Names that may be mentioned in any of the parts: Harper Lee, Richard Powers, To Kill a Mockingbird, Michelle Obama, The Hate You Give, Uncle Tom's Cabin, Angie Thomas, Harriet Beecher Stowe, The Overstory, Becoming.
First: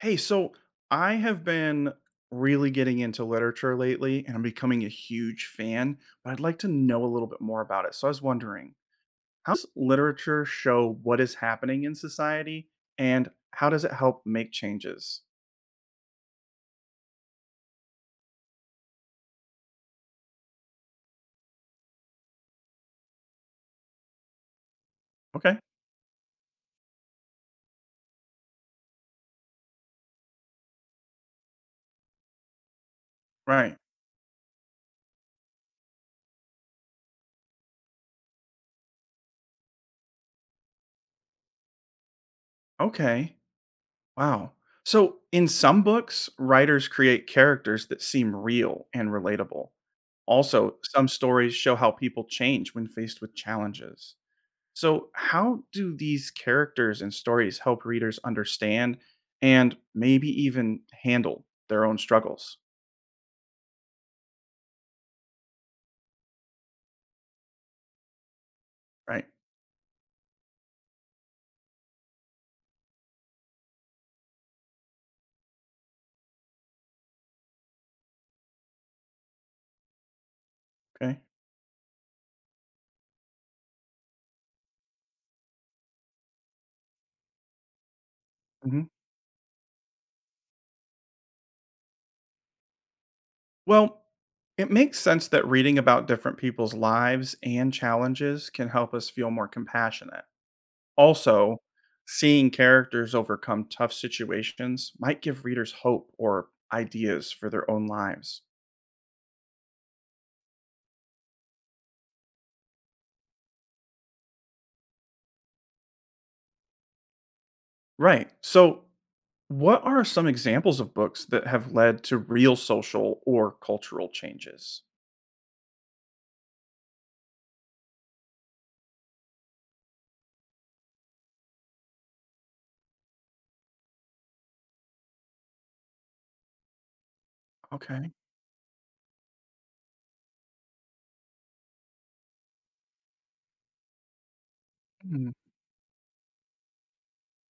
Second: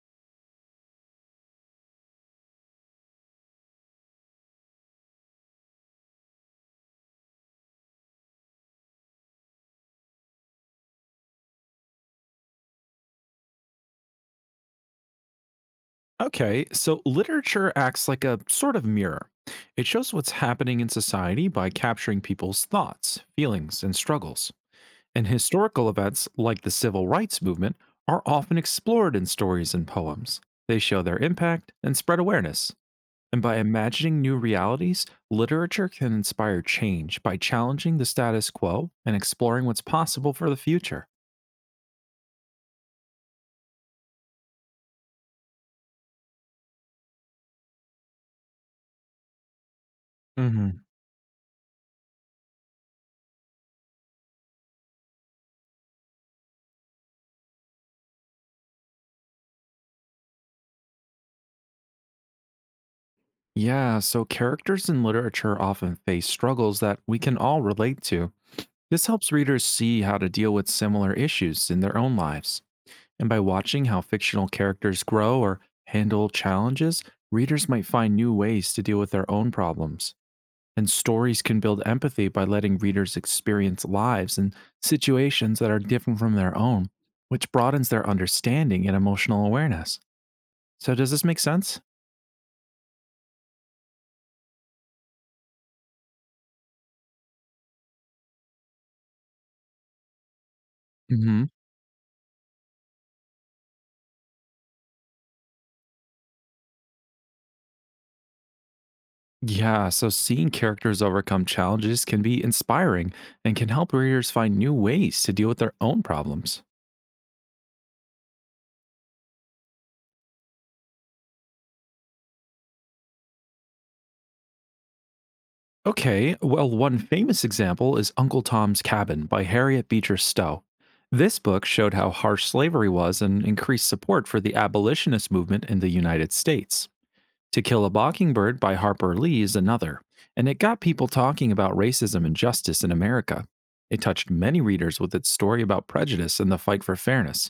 Hey, so I have been really getting into literature lately and I'm becoming a huge fan, but I'd like to know a little bit more about it. So I was wondering, how does literature show what is happening in society and how does it help make changes? Okay, so literature acts like a sort of mirror. It shows what's happening in society by capturing people's thoughts, feelings, and struggles. And Okay. historical events like the civil rights movement are often explored in stories and poems. They show their impact and spread awareness. And by Right. imagining new realities, literature can inspire change by challenging the status quo and exploring what's possible for the future. Okay. Wow. So in some books, writers create characters that seem real and relatable. Also, Mhm. some stories show how people change when faced with challenges. So, how do these characters and stories help readers understand and maybe even handle their own struggles? Yeah, so characters in literature often face struggles that we can all relate to. This Right. helps readers see how to deal with similar issues in their own lives. And by watching how fictional characters grow or handle challenges, readers might find new ways to deal with their own problems. And Okay. stories can build empathy by letting readers experience lives and situations that are different from their own, which broadens their hmm understanding and emotional awareness. So, does this make sense? Well, it makes sense that reading about different people's lives and challenges can help us feel more compassionate. Hmm. Also, seeing characters overcome tough situations might give readers hope or ideas for their own lives. Yeah, so seeing characters overcome challenges can be inspiring and can help readers find new ways to deal with their own problems. Right. So, what are some examples of books that have led to real social or cultural changes? Okay, well, one famous example is Uncle Tom's Cabin by Harriet Beecher Stowe. This book showed how harsh slavery was and increased support for the abolitionist movement in the United States. To Kill a Okay. Mockingbird by Harper Lee is another, and it got people talking about racism and justice in America. It touched many readers with its Mm. story about prejudice and the fight for fairness.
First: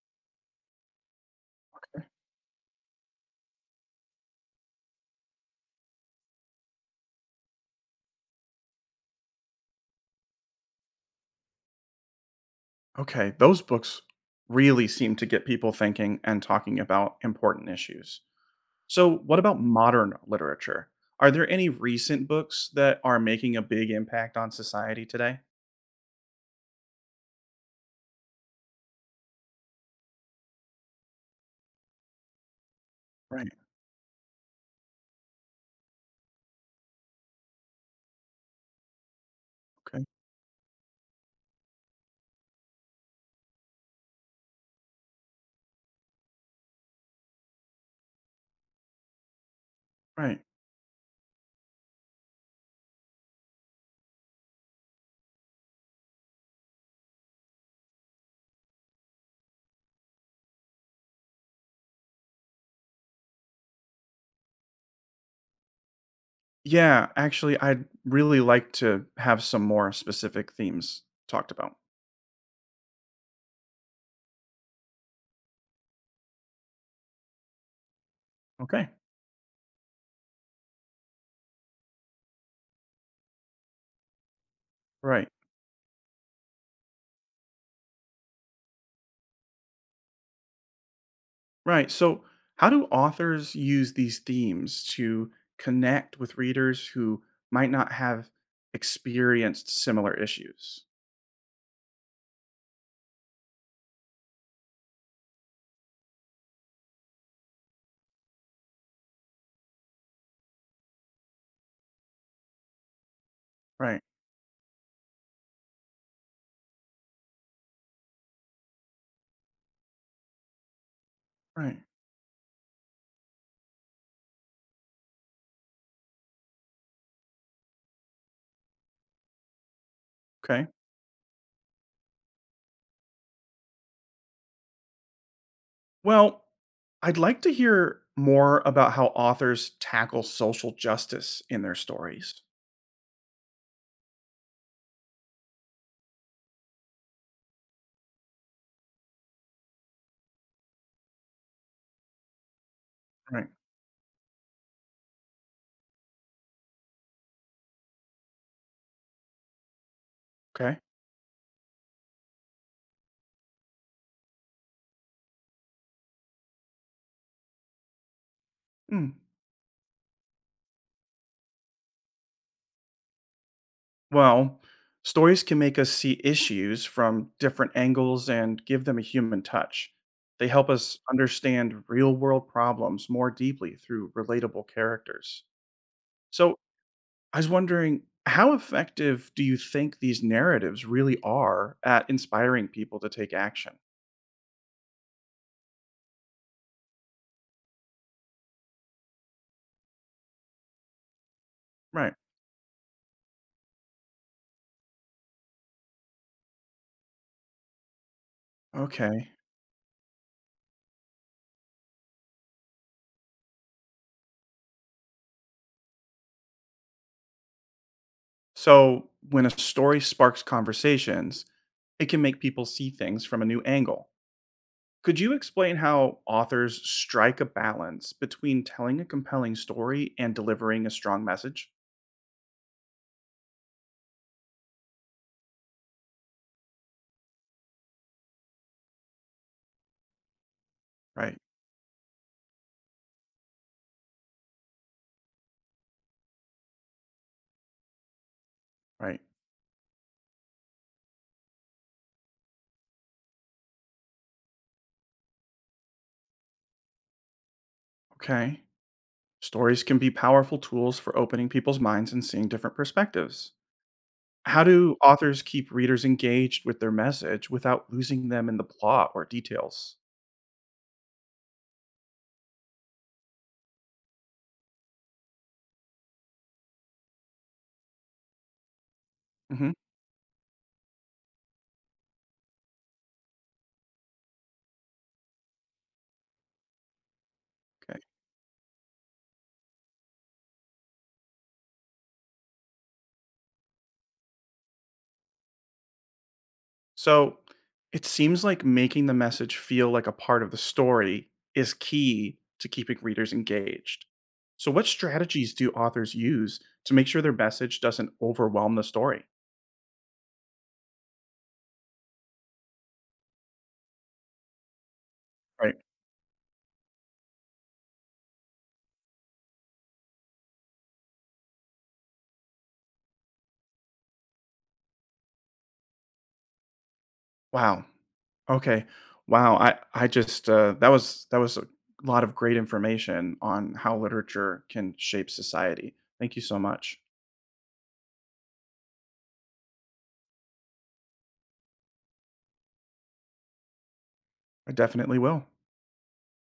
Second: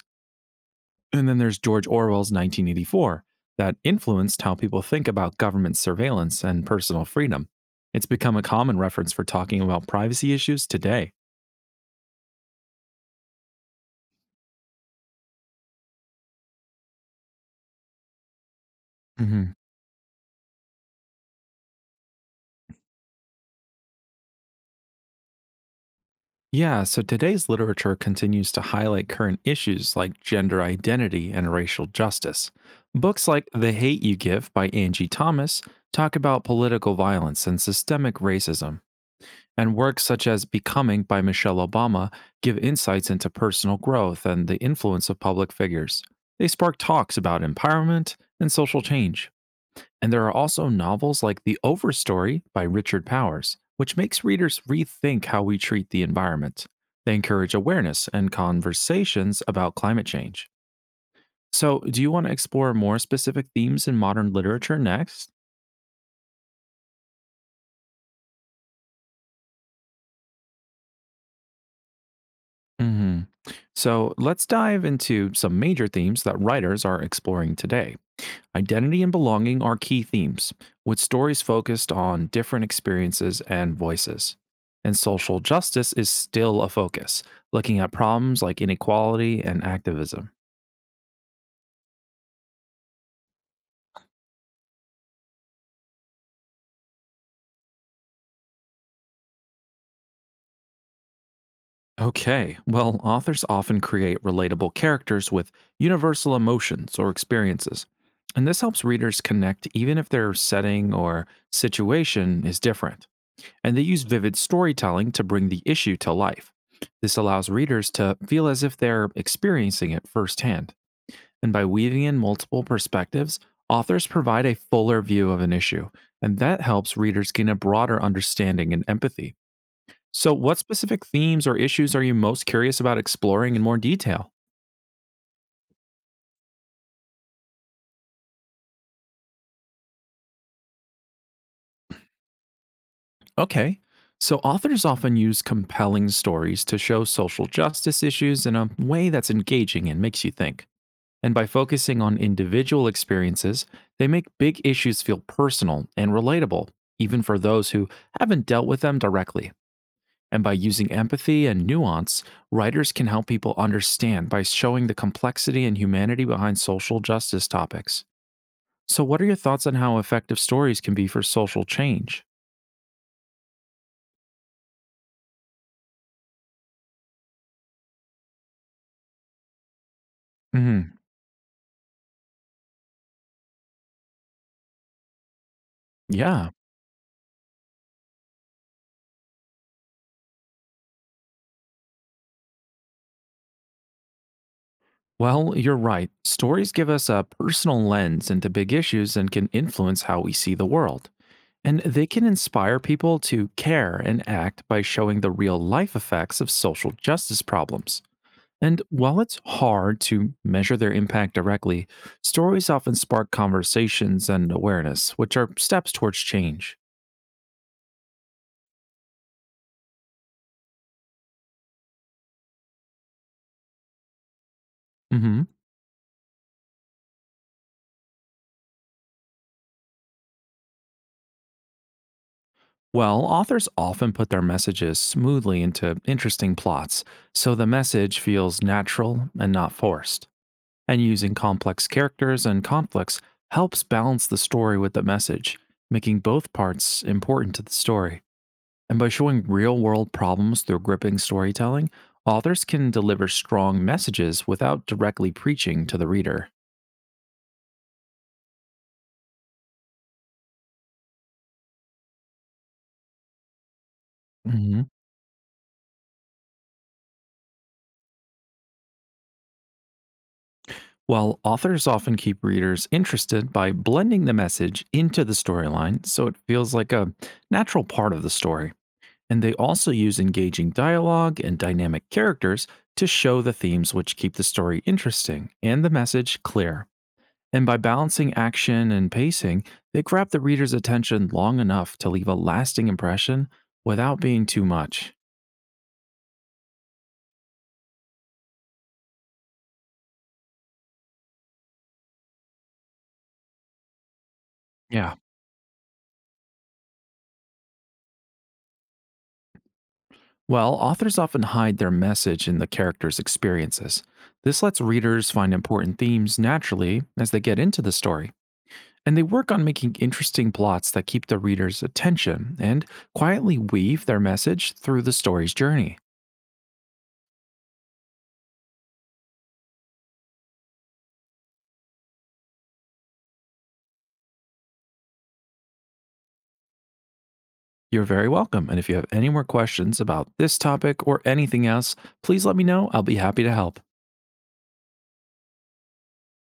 And then there's George Okay. Orwell's 1984 that influenced how people think about government surveillance and personal freedom. It's become a common reference for talking about privacy issues today. Okay. Those books really seem to get people thinking and talking about important issues. So, what Mhm. about modern literature? Are there any recent books that are making a big impact on society today? Yeah, so today's literature continues to highlight current issues like gender identity and racial justice. Books like Right. The Hate You Give by Angie Thomas talk about political violence and systemic racism. And works Okay. such as Becoming by Michelle Obama give insights into personal growth and the influence of public figures. They spark talks about empowerment and social change. And there are Right. also novels like The Overstory by Richard Powers, which makes readers rethink how we treat the environment. They encourage awareness and conversations about climate change. So, do you want to explore more specific themes in modern literature next? Yeah. Actually, I'd really like to have some more specific themes talked about. hmm So let's dive into some major themes that writers are exploring today. Okay. Identity and belonging are key themes, with stories focused on different experiences and voices. And Right. social justice is still a focus, looking at problems like inequality and activism. Right. So, how do authors use these themes to connect with readers who might not have experienced similar issues? Okay, well, authors often create relatable characters with universal emotions or experiences. And this helps readers connect even if their setting or situation is different. And they use Right. vivid storytelling to bring the issue to life. This allows readers to feel as if they're experiencing it firsthand. And by Right. weaving in multiple perspectives, authors provide a fuller view of an issue, and that helps readers gain a broader understanding and empathy. So, what Okay. specific themes or issues are you most curious about exploring in more detail? Well, I'd like to hear more about how authors tackle social justice in their stories. Okay. So, authors often use compelling stories to show social justice issues in a way that's engaging and makes you think. And by focusing on individual Right. experiences, they make big issues feel personal and relatable, even for those who haven't dealt with them directly. And by Okay. using empathy and nuance, writers can help people understand by showing the complexity and humanity behind social justice topics. So, Mm. what are your thoughts on how effective stories can be for social change? Well, stories can make us see issues from different angles and give them a human touch. They help Hmm. us understand real world problems more deeply through relatable characters. Yeah. So, I was wondering, how effective do you think these narratives really are at inspiring people to take action? Well, you're right. Stories give us a personal lens into big issues and can influence how we see the world. And they Right. can inspire people to care and act by showing the real life effects of social justice problems. And while Okay. it's hard to measure their impact directly, stories often spark conversations and awareness, which are steps towards change. So, when a story sparks conversations, it can make people see things from a new angle. Could you hmm explain how authors strike a balance between telling a compelling story and delivering a strong message? Well, authors often put their messages smoothly into interesting plots, so the message feels natural and not forced. And using Right, complex characters and conflicts helps balance the story with the message, making both parts important to the story. And by right. showing real world problems through gripping storytelling, authors can deliver strong messages without directly preaching to the reader. Okay. Stories can be powerful tools for opening people's minds and seeing different perspectives. How Mhm. do authors keep readers engaged with their message without losing them in the plot or details? While authors often keep readers interested by blending the message into the storyline so it feels like a natural part of the story. And they hmm also use engaging dialogue and dynamic characters to show the themes which keep the story interesting and the message clear. And by Okay. balancing action and pacing, they grab the reader's attention long enough to leave a lasting impression without being too much. So it seems like making the message feel like a part of the story is key to keeping readers engaged. So, what Yeah. strategies do authors use to make sure their message doesn't overwhelm the story? Well, authors often hide their message in the characters' experiences. This lets readers find Right. important themes naturally as they get into the story. And they work on making interesting plots that keep the reader's attention and quietly weave their message through the story's journey. Wow. Okay. Wow. I just that was a lot of great information on how literature can shape society. Thank you so much. You're very welcome, and if you have any more questions about this topic or anything else, please let me know. I'll be happy to help. I definitely will.